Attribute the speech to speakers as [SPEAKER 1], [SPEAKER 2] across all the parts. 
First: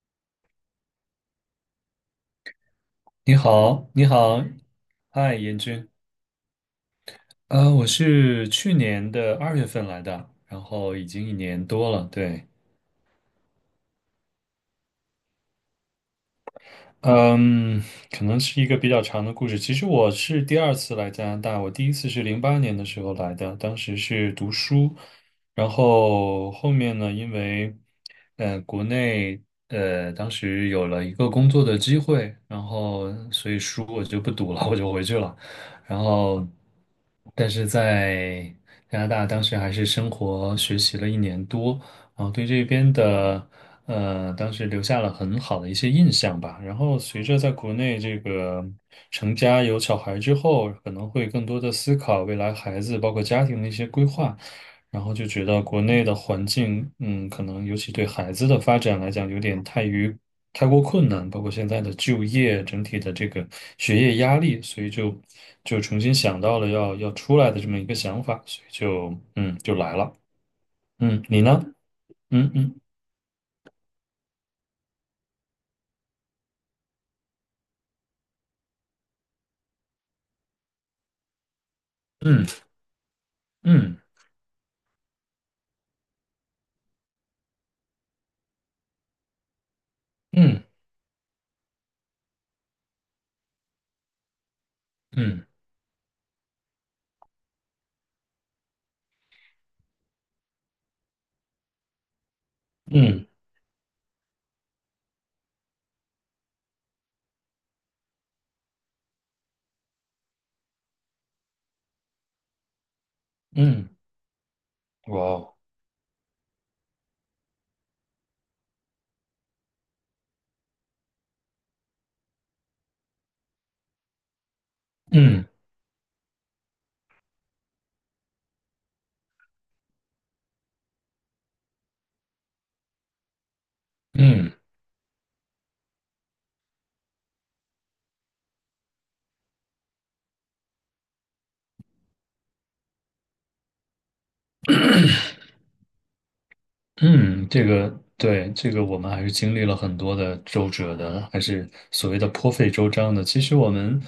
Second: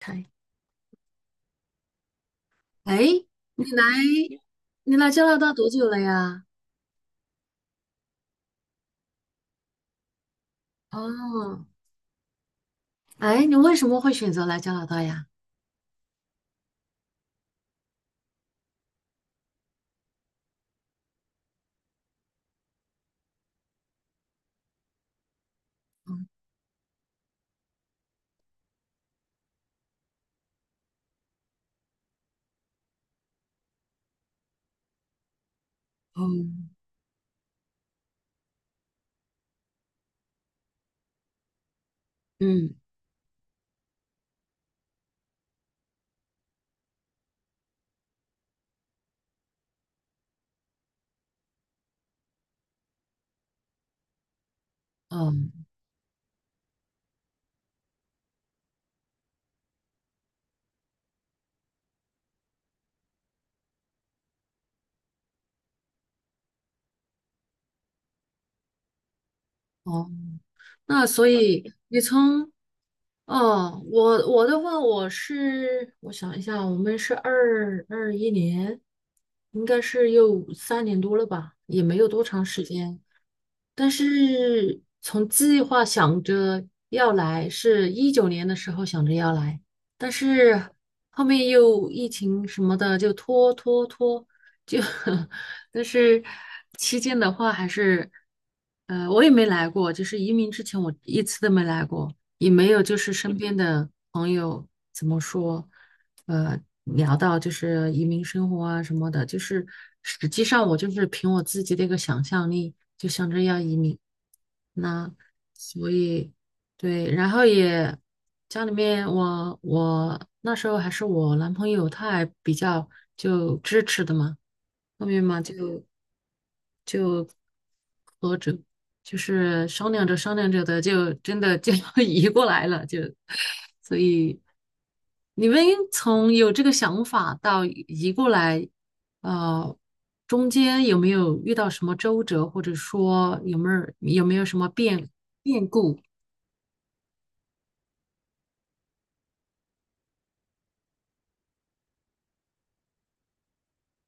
[SPEAKER 1] 开。哎，
[SPEAKER 2] 你
[SPEAKER 1] 你来
[SPEAKER 2] 好，你好，
[SPEAKER 1] 你来加
[SPEAKER 2] 嗨，
[SPEAKER 1] 拿大
[SPEAKER 2] 严
[SPEAKER 1] 多久
[SPEAKER 2] 军，
[SPEAKER 1] 了呀？
[SPEAKER 2] 我是去年的2月份来的，然后已经一
[SPEAKER 1] 哦，
[SPEAKER 2] 年多了，对。
[SPEAKER 1] 哎，你为什么会选择来加拿大呀？
[SPEAKER 2] 嗯，可能是一个比较长的故事。其实我是第二次来加拿大，我第一次是08年的时候来的，当时是读书，然
[SPEAKER 1] 嗯
[SPEAKER 2] 后后面呢，因为国内当时有了一个工作的机会，然后所以书我就不读了，我就回去了。然后，
[SPEAKER 1] 嗯
[SPEAKER 2] 但是在加拿大当时还是生活学习了一年多，然后对这
[SPEAKER 1] 嗯。
[SPEAKER 2] 边的。当时留下了很好的一些印象吧。然后随着在国内这个成家有小孩之后，可能会更多的思考未来孩子包括家庭的一些规划，然后就觉
[SPEAKER 1] 嗯。
[SPEAKER 2] 得国内的环境，可能尤其对孩子的发展来讲，有点太过困难，包括现在的就业，整体的这个学业压力，所以就重新想到了要出来的这么一个想法，所以就来
[SPEAKER 1] 哦。
[SPEAKER 2] 了。
[SPEAKER 1] 那
[SPEAKER 2] 嗯，
[SPEAKER 1] 所
[SPEAKER 2] 你呢？
[SPEAKER 1] 以你从。
[SPEAKER 2] 嗯嗯
[SPEAKER 1] 哦，我的话，我想一下，我们是2021年，应该是有3年多了吧，也没有多长时
[SPEAKER 2] 嗯
[SPEAKER 1] 间。但
[SPEAKER 2] 嗯
[SPEAKER 1] 是从计划想着要来，是2019年的时候想着要来，但
[SPEAKER 2] 嗯。
[SPEAKER 1] 是后面又疫情什么的就拖拖拖，就
[SPEAKER 2] 嗯
[SPEAKER 1] 但是期间的话还是，我也没来过，就是移民之前我一次都没来过，也没有就是
[SPEAKER 2] 嗯
[SPEAKER 1] 身边的朋友怎么说，聊到就是移民生活啊什么的，就是实际上我就是凭我自己的一个想象力，就想着要移
[SPEAKER 2] 嗯，
[SPEAKER 1] 民。那
[SPEAKER 2] 哇哦，
[SPEAKER 1] 所以对，然后也家里面我那时候还是我男朋友，他还比较就支持的嘛，后面嘛
[SPEAKER 2] 嗯
[SPEAKER 1] 就。就。波折，就是商量着商量着的，就真的就要 移过来了，就，所以
[SPEAKER 2] 嗯
[SPEAKER 1] 你们从有这个想法到移过来，呃，中间有没有遇到什么周折，或者说有没有什么变故？
[SPEAKER 2] 嗯，这个对，这个我们还是经历了很多的周折的，还是所谓的颇费周章的。其实我们，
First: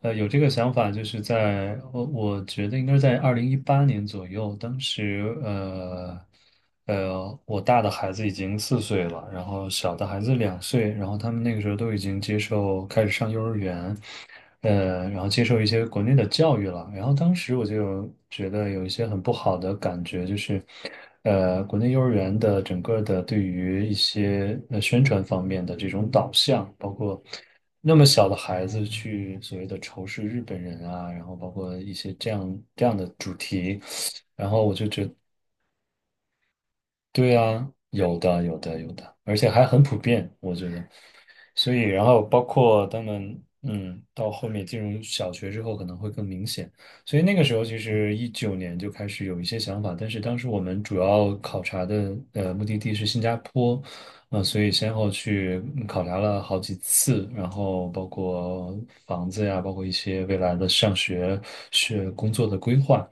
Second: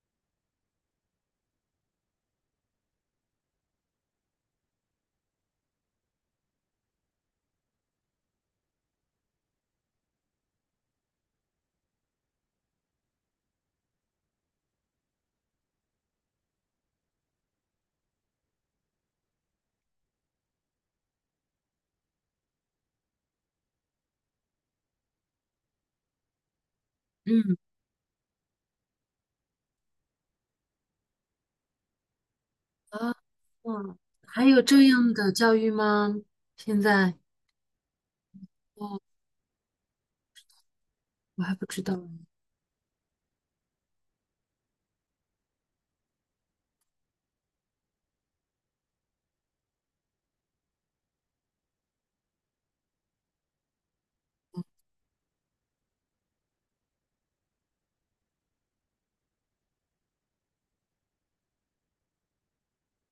[SPEAKER 2] 有这个想法，就是在我觉得应该是在2018年左右，当时我大的孩子已经4岁了，然后小的孩子2岁，然后他们那个时候都已经接受开始上幼儿园，然后接受一些国内的教育了。然后当时我就觉得有一些很不好的感觉，就是，国内幼儿园的整个的对于一些宣传方面的这种导向，包括
[SPEAKER 1] 嗯。
[SPEAKER 2] 那么小的孩子去所谓的仇视日本人啊，然后包括一些这样的
[SPEAKER 1] 啊，
[SPEAKER 2] 主题，
[SPEAKER 1] 哇，还
[SPEAKER 2] 然
[SPEAKER 1] 有
[SPEAKER 2] 后我
[SPEAKER 1] 这
[SPEAKER 2] 就觉
[SPEAKER 1] 样的教育吗？现在？
[SPEAKER 2] 对啊，有的，有的，有
[SPEAKER 1] 哦，
[SPEAKER 2] 的，而且还很普遍，我觉得。
[SPEAKER 1] 我还不
[SPEAKER 2] 所以，
[SPEAKER 1] 知道。
[SPEAKER 2] 然后包括他们，到后面进入小学之后可能会更明显。所以那个时候，其实19年就开始有一些想法，但是当时我们主要考察的目的地是新加坡，所以先后去考察了好几次，然后包括房子呀，包括一些未来的上学、工作的规划。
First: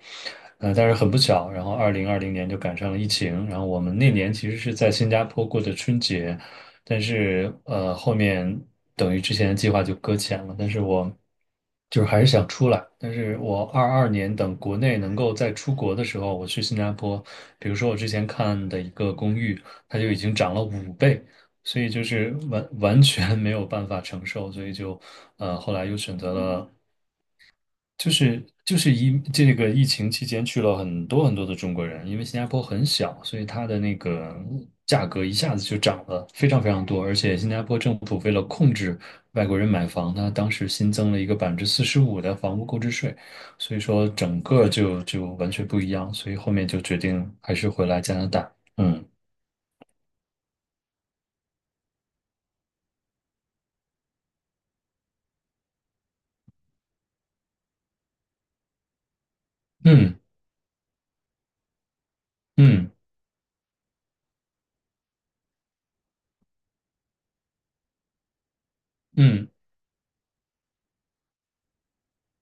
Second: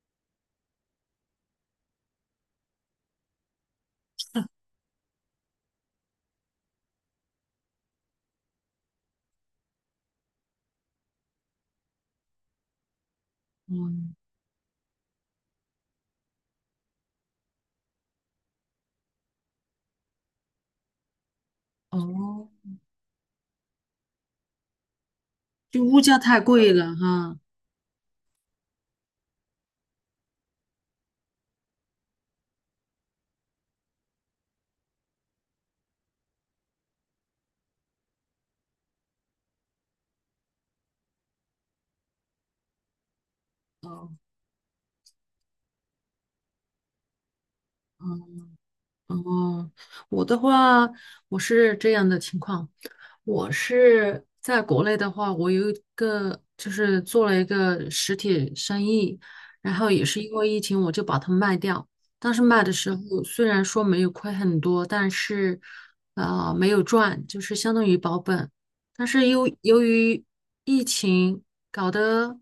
[SPEAKER 2] 但是很不巧，然后2020年就赶上了疫情，然后我们那年其实是在新加坡过的春节，但是后面等于之前的计划就搁浅了，但是我就是还是想出来，但是我二二
[SPEAKER 1] 嗯。
[SPEAKER 2] 年等国内能够再出国的时候，我去新加坡，比如说我之前看的一个公寓。它就已经涨了5倍，所以就是
[SPEAKER 1] 哦，
[SPEAKER 2] 完全没有办法承受，所以就后
[SPEAKER 1] 就
[SPEAKER 2] 来又
[SPEAKER 1] 物价
[SPEAKER 2] 选择
[SPEAKER 1] 太
[SPEAKER 2] 了，
[SPEAKER 1] 贵了哈。
[SPEAKER 2] 就是这个疫情期间去了很多很多的中国人，因为新加坡很小，所以它的那个价格一下子就涨了非常非常多，而且新加坡政府为了控制外国人买房，它当时新增了一个45%的房屋购置税，所以说
[SPEAKER 1] 哦。
[SPEAKER 2] 整个就完全不一样，所以后面就决定还是回来加拿
[SPEAKER 1] 哦。
[SPEAKER 2] 大，嗯
[SPEAKER 1] 哦，我的话，我是这样的情况，我是在国内的话，我有一个就是做了一个实体生意，然后也
[SPEAKER 2] 嗯
[SPEAKER 1] 是因为疫情，我就把它卖掉。当时卖的
[SPEAKER 2] 嗯。
[SPEAKER 1] 时候虽然说没有亏很多，但是没有赚，就是相当于保本。但是由
[SPEAKER 2] 嗯
[SPEAKER 1] 由于疫情搞得，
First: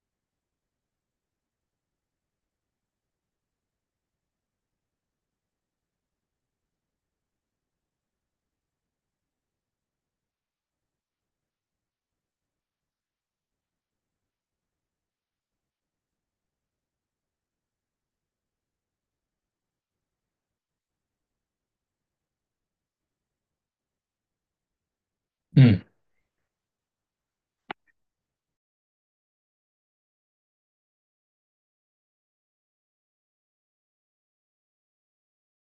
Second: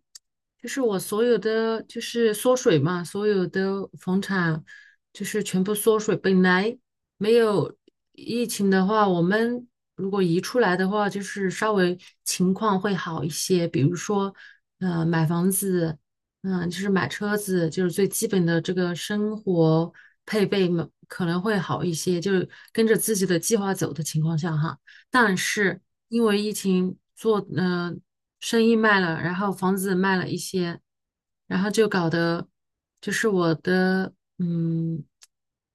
[SPEAKER 1] 就是我所有的就是缩水嘛，所有的房产就是全部缩水。本来没有疫情的话，我们如果移出来的话，就是稍微情况会好一些。比如说，买房子，就是买车子，就是最基本的这个生活配备嘛，可能会好一些，就是跟着自己的计划走的情况下哈。但是
[SPEAKER 2] 嗯
[SPEAKER 1] 因为疫情做，生意卖了，然后房子卖了一些，然后就搞得就是我的，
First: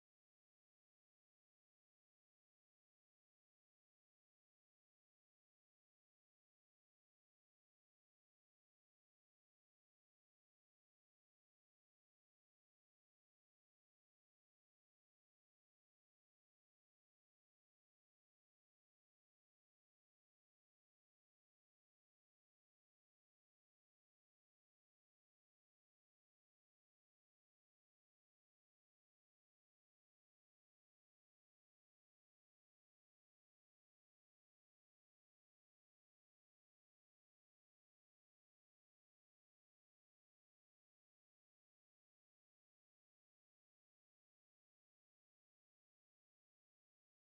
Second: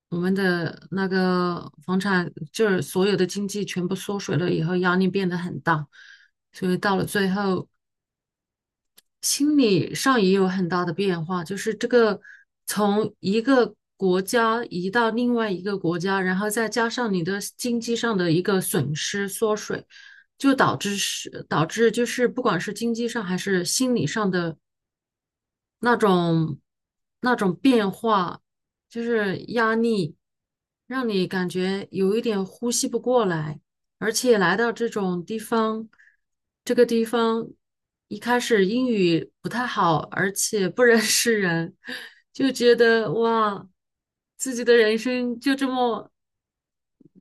[SPEAKER 1] 我们的那个房产就是所有的经济全部缩水了以后，压力变得很大，所以到了最后。心理上也有很大的变化，就是这个从一个国家移到另外一个国家，然后再加上你的经济上的一个损失缩水，就导致就是不管是经济上还是心理上的。那种那种变化，就是压力，让你感觉有一点呼吸不过来，而且来到这种地方，这个地方一开始英语不太好，而且不认识人，就觉得哇，自己的人生就这么。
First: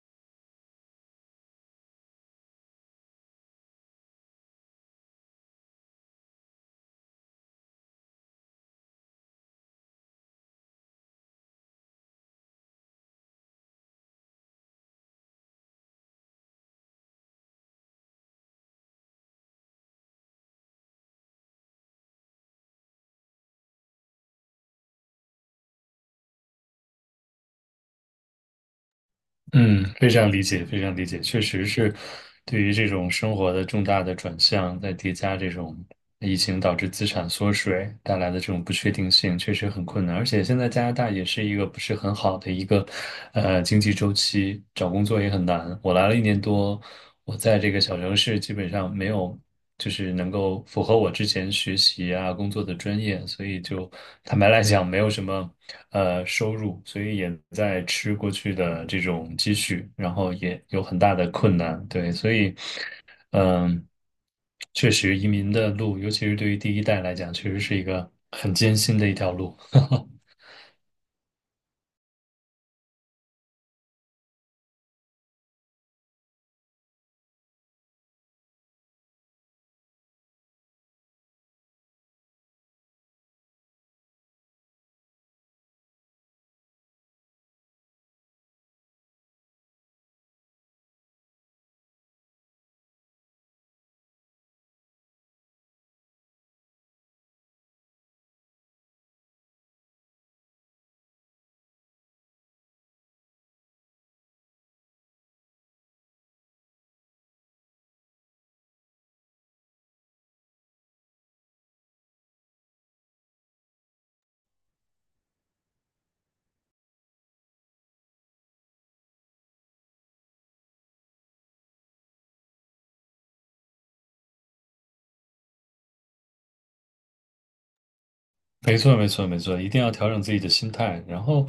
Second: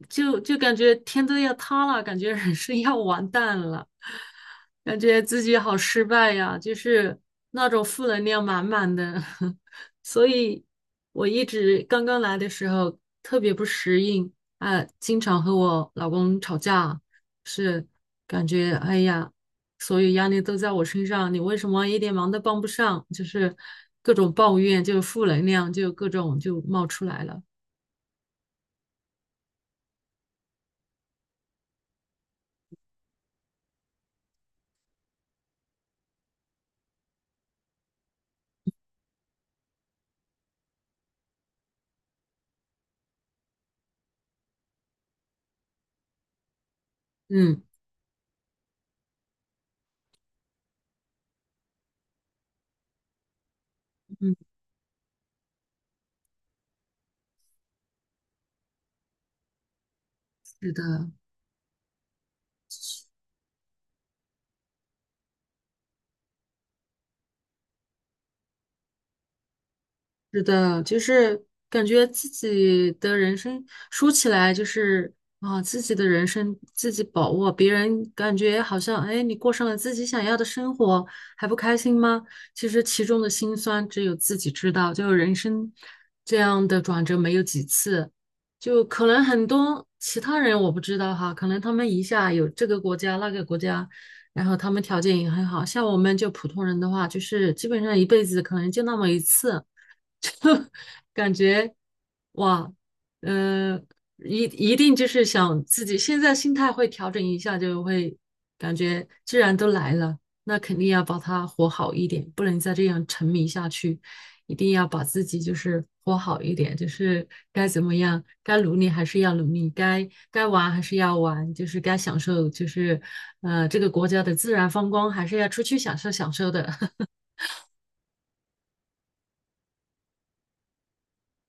[SPEAKER 1] 就感觉天都要塌了，感觉人生要完蛋了，感觉自己好失败呀，就是那种负能量满满的。所以我一直刚刚来的时候特别不适应，啊，经常和我老公吵架，是，感觉哎呀，所有压力都在我身上，你为什么一点忙都帮不上？就是各种抱怨，就负能量，就各种就冒出来了。
[SPEAKER 2] 嗯，非常理解，非常理解，确实是对于这种生活的重大的转向，在叠加这种疫情导致资产缩水带来的这种不确定性，确实很困难。而且现在加拿大也是一个不是很好的一个经济周期，找工作也很难。我来了一年多，我在
[SPEAKER 1] 嗯。
[SPEAKER 2] 这个小城市基本上没有。就是能够符合我之前学习啊、工作的专业，所以就
[SPEAKER 1] 嗯，
[SPEAKER 2] 坦白来讲，没有什么收入，所以也在吃过去的这种积蓄，然后也
[SPEAKER 1] 是
[SPEAKER 2] 有
[SPEAKER 1] 的。
[SPEAKER 2] 很大的困难，对，所以嗯，确实移民的路，尤其是对于第一代来讲，确实是一个很艰辛的一条路。
[SPEAKER 1] 是的，就是感觉自己的人生说起来就是啊，自己的人生自己把握，别人感觉好像哎，你过上了自己想要的生活，还不开心吗？其实其中的辛酸只有自己知道，就人生这样的转折没有几次，就可能很多其他人我不知道哈，可能他们一下有这个国家那个国家，然后他们条件也很好，像我们就普通人的话，就是基本上一辈子可能就那么一次。就感觉哇，嗯呃，一一定就是想自己现在心态会调整一下，就会感觉既然都来了，那肯定要把它活好一点，不能再这样沉迷下去，一定要把自己就是活好一点，就是该怎么样，该努力还是要努力，该玩还是要玩，就是该享受，就是这个国家的自然风光还是要出去享受享受的。
[SPEAKER 2] 没错，没错，没错，一定要调整自己的心态。然后，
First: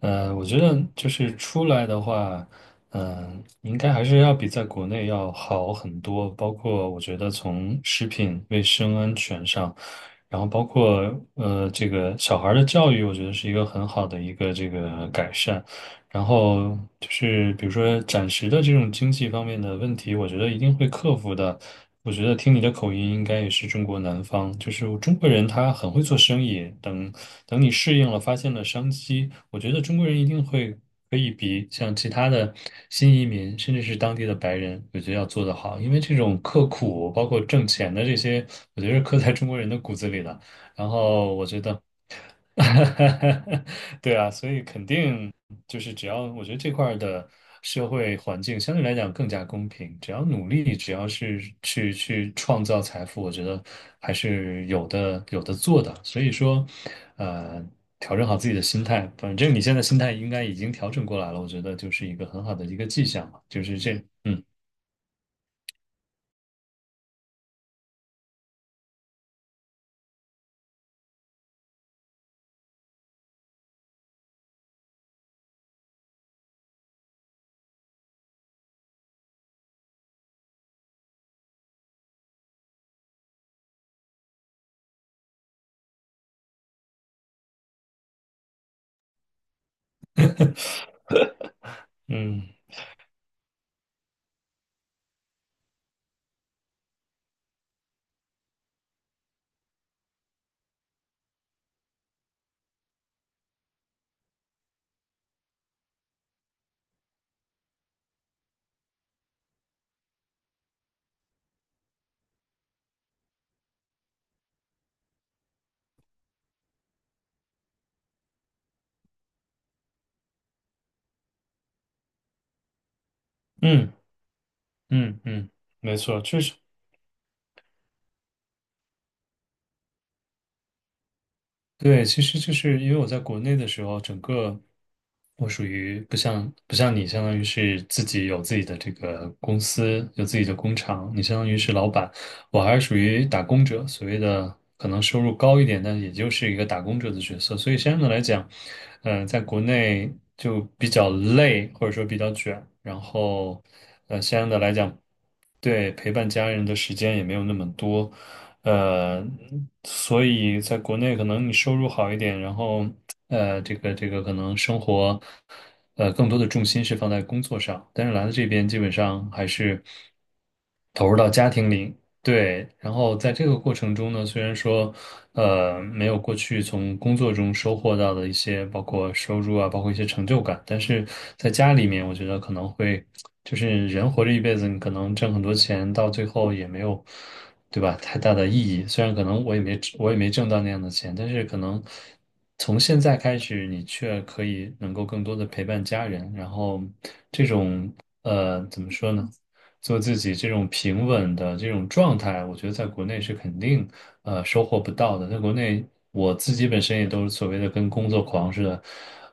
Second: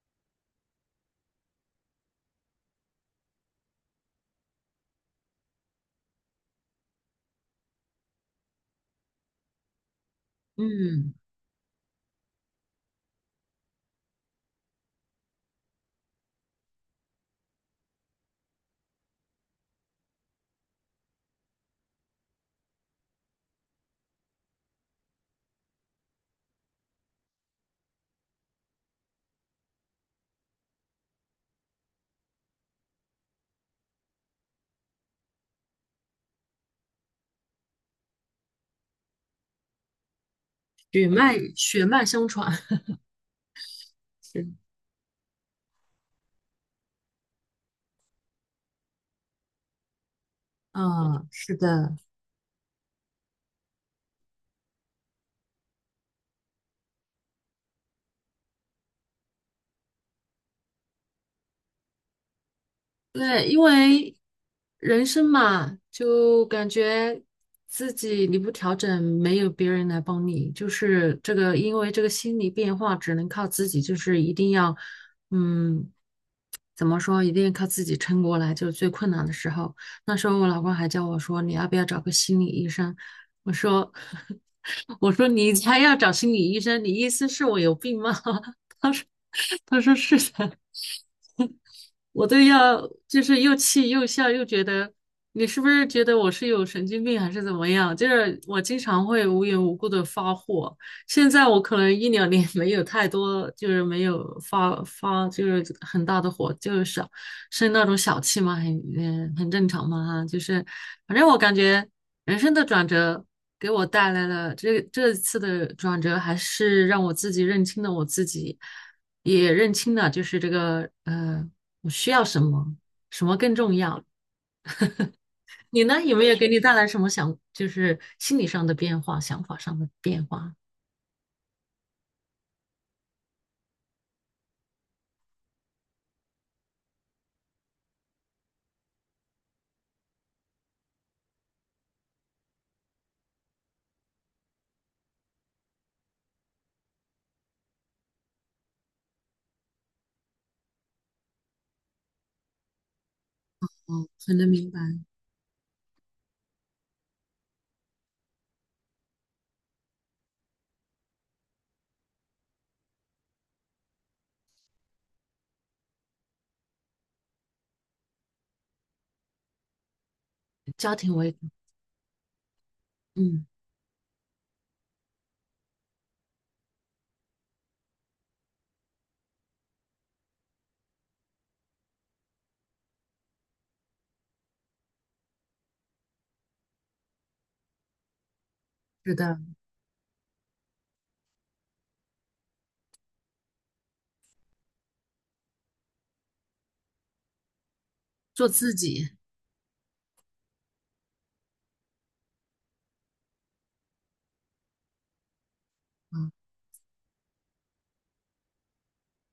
[SPEAKER 2] 我觉得就是出来的话，应该还是要比在国内要好很多。包括我觉得从食品卫生安全上，然后 包括
[SPEAKER 1] 嗯，
[SPEAKER 2] 这个小孩儿的教育，我觉得是一个很好的一个这个改善。然后就是比如说暂时的这种经济方面的问题，我觉得一定会克服的。我觉得听你的口音，应该也是中国南方，就是中国人他很会做生意。等你适应了，发现了商机，我觉得中国人一定会可以比像其他的新移民，甚至是当地的白人，我觉得要做得好。因为这种刻苦，包括挣钱的这些，我觉得是刻在中国人的骨子里的。然
[SPEAKER 1] 血
[SPEAKER 2] 后
[SPEAKER 1] 脉
[SPEAKER 2] 我觉得。
[SPEAKER 1] 血脉相传。
[SPEAKER 2] 对啊，
[SPEAKER 1] 是。
[SPEAKER 2] 所以肯定。就是只要我觉得这块儿的社会环境相对来讲更加公平，只要努力，只要
[SPEAKER 1] 嗯，
[SPEAKER 2] 是
[SPEAKER 1] 是
[SPEAKER 2] 去
[SPEAKER 1] 的。
[SPEAKER 2] 去创造财富，我觉得还是有的做的。所以说，呃，调整好自己的心态，反正你现在心态应该已经调整过来了，我觉得就是一个很好的一个迹象嘛，
[SPEAKER 1] 对，因
[SPEAKER 2] 就是这，
[SPEAKER 1] 为
[SPEAKER 2] 嗯
[SPEAKER 1] 人生嘛，就感觉自己你不调整，没有别人来帮你，就是这个，因为这个心理变化只能靠自己，就是一定要，嗯，怎么说，一定要靠自己撑过来，就是最困难的时候。那时候我老公还叫我说，你要不要找个心理医生？我说，我说你才要找心理医生，你意思是我有病吗？他说是的。我都
[SPEAKER 2] 嗯
[SPEAKER 1] 要就是又气又笑，又觉得你是不是觉得我是有神经病还是怎么样？就是我经常会无缘无故的发火，现在我可能一两年 没有太多，就是没有发就是很大的火，就是小生那种小气嘛，很正常嘛哈，就是反正我感觉人生的转折给我带来了这次的转折，还是让我自己认清了我自己。也认清了，就是这个我需要什么，什么更重
[SPEAKER 2] 嗯
[SPEAKER 1] 要。
[SPEAKER 2] 嗯嗯，
[SPEAKER 1] 你
[SPEAKER 2] 没
[SPEAKER 1] 呢，有
[SPEAKER 2] 错，
[SPEAKER 1] 没有
[SPEAKER 2] 确
[SPEAKER 1] 给
[SPEAKER 2] 实。
[SPEAKER 1] 你带来什么想，就是心理上的变化、想法上的变化？
[SPEAKER 2] 对，其实就是因为我在国内的时候，整个我属于不像你，相当于是自己有自己的这个公司，有自己的工厂，你相当于是老板，我还是属于打工者，所谓的可能收入高一点，但也就是一个打工者的角色。所以相应的来讲，在国内就比较累，或者说比较卷，然后
[SPEAKER 1] 哦，很
[SPEAKER 2] 相
[SPEAKER 1] 能
[SPEAKER 2] 应的
[SPEAKER 1] 明
[SPEAKER 2] 来
[SPEAKER 1] 白。
[SPEAKER 2] 讲，对陪伴家人的时间也没有那么多。呃，所以在国内可能你收入好一点，然后这个可能生活，更多的重心是放在工作上，但是来了这边基本上还是
[SPEAKER 1] 家
[SPEAKER 2] 投
[SPEAKER 1] 庭
[SPEAKER 2] 入到
[SPEAKER 1] 为主。
[SPEAKER 2] 家庭里，对，然后在
[SPEAKER 1] 嗯，
[SPEAKER 2] 这个过程中呢，虽然说没有过去从工作中收获到的一些，包括收入啊，包括一些成就感。但是在家里面，我觉得可能会，就是人活着一辈子，你可能挣很多钱，到最后也没有，对吧？太大的意义。虽
[SPEAKER 1] 是
[SPEAKER 2] 然可
[SPEAKER 1] 的。
[SPEAKER 2] 能我也没挣到那样的钱，但是可能从现在开始，你却可以能够更多的陪伴家人，然后这种
[SPEAKER 1] 做自
[SPEAKER 2] 怎么
[SPEAKER 1] 己。
[SPEAKER 2] 说呢？做自己这种平稳的这种状态，我觉得在国内是肯定收获不到的。在国内，
[SPEAKER 1] 啊，
[SPEAKER 2] 我自己本身也都是所谓的跟工作狂似的，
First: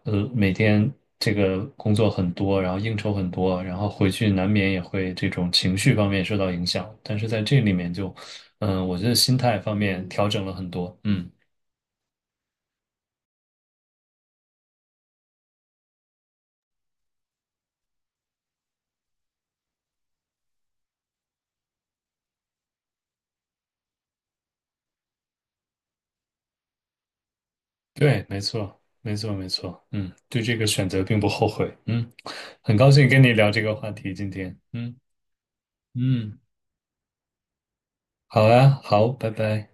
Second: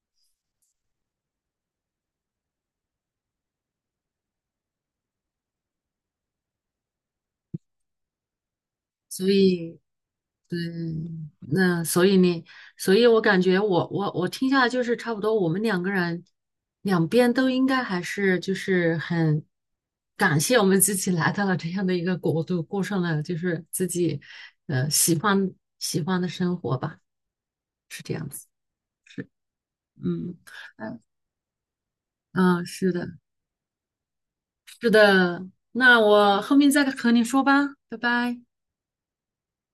[SPEAKER 2] 每天这个工作很多，然后应酬很多，然后回去难免也会这种情绪方面受到影响。但是在这里面就，我觉得
[SPEAKER 1] 所
[SPEAKER 2] 心态方
[SPEAKER 1] 以。
[SPEAKER 2] 面调整了
[SPEAKER 1] 对。
[SPEAKER 2] 很多。嗯，
[SPEAKER 1] 那所以呢，所以我感觉我听下来就是差不多，我们2个人两边都应该还是就是很感谢我们自己来到了这样的一个国度，过上了就是自己呃喜欢喜欢的生活吧，是这
[SPEAKER 2] 对，
[SPEAKER 1] 样
[SPEAKER 2] 没
[SPEAKER 1] 子，
[SPEAKER 2] 错，没
[SPEAKER 1] 是，
[SPEAKER 2] 错，没错。嗯，
[SPEAKER 1] 嗯
[SPEAKER 2] 对这个选
[SPEAKER 1] 嗯，
[SPEAKER 2] 择并不后悔。嗯，
[SPEAKER 1] 嗯，
[SPEAKER 2] 很
[SPEAKER 1] 是
[SPEAKER 2] 高
[SPEAKER 1] 的，
[SPEAKER 2] 兴跟你聊这个话题今天。
[SPEAKER 1] 是
[SPEAKER 2] 嗯
[SPEAKER 1] 的，那
[SPEAKER 2] 嗯。
[SPEAKER 1] 我后面再和你说吧，拜拜。
[SPEAKER 2] 好啊，好，拜拜。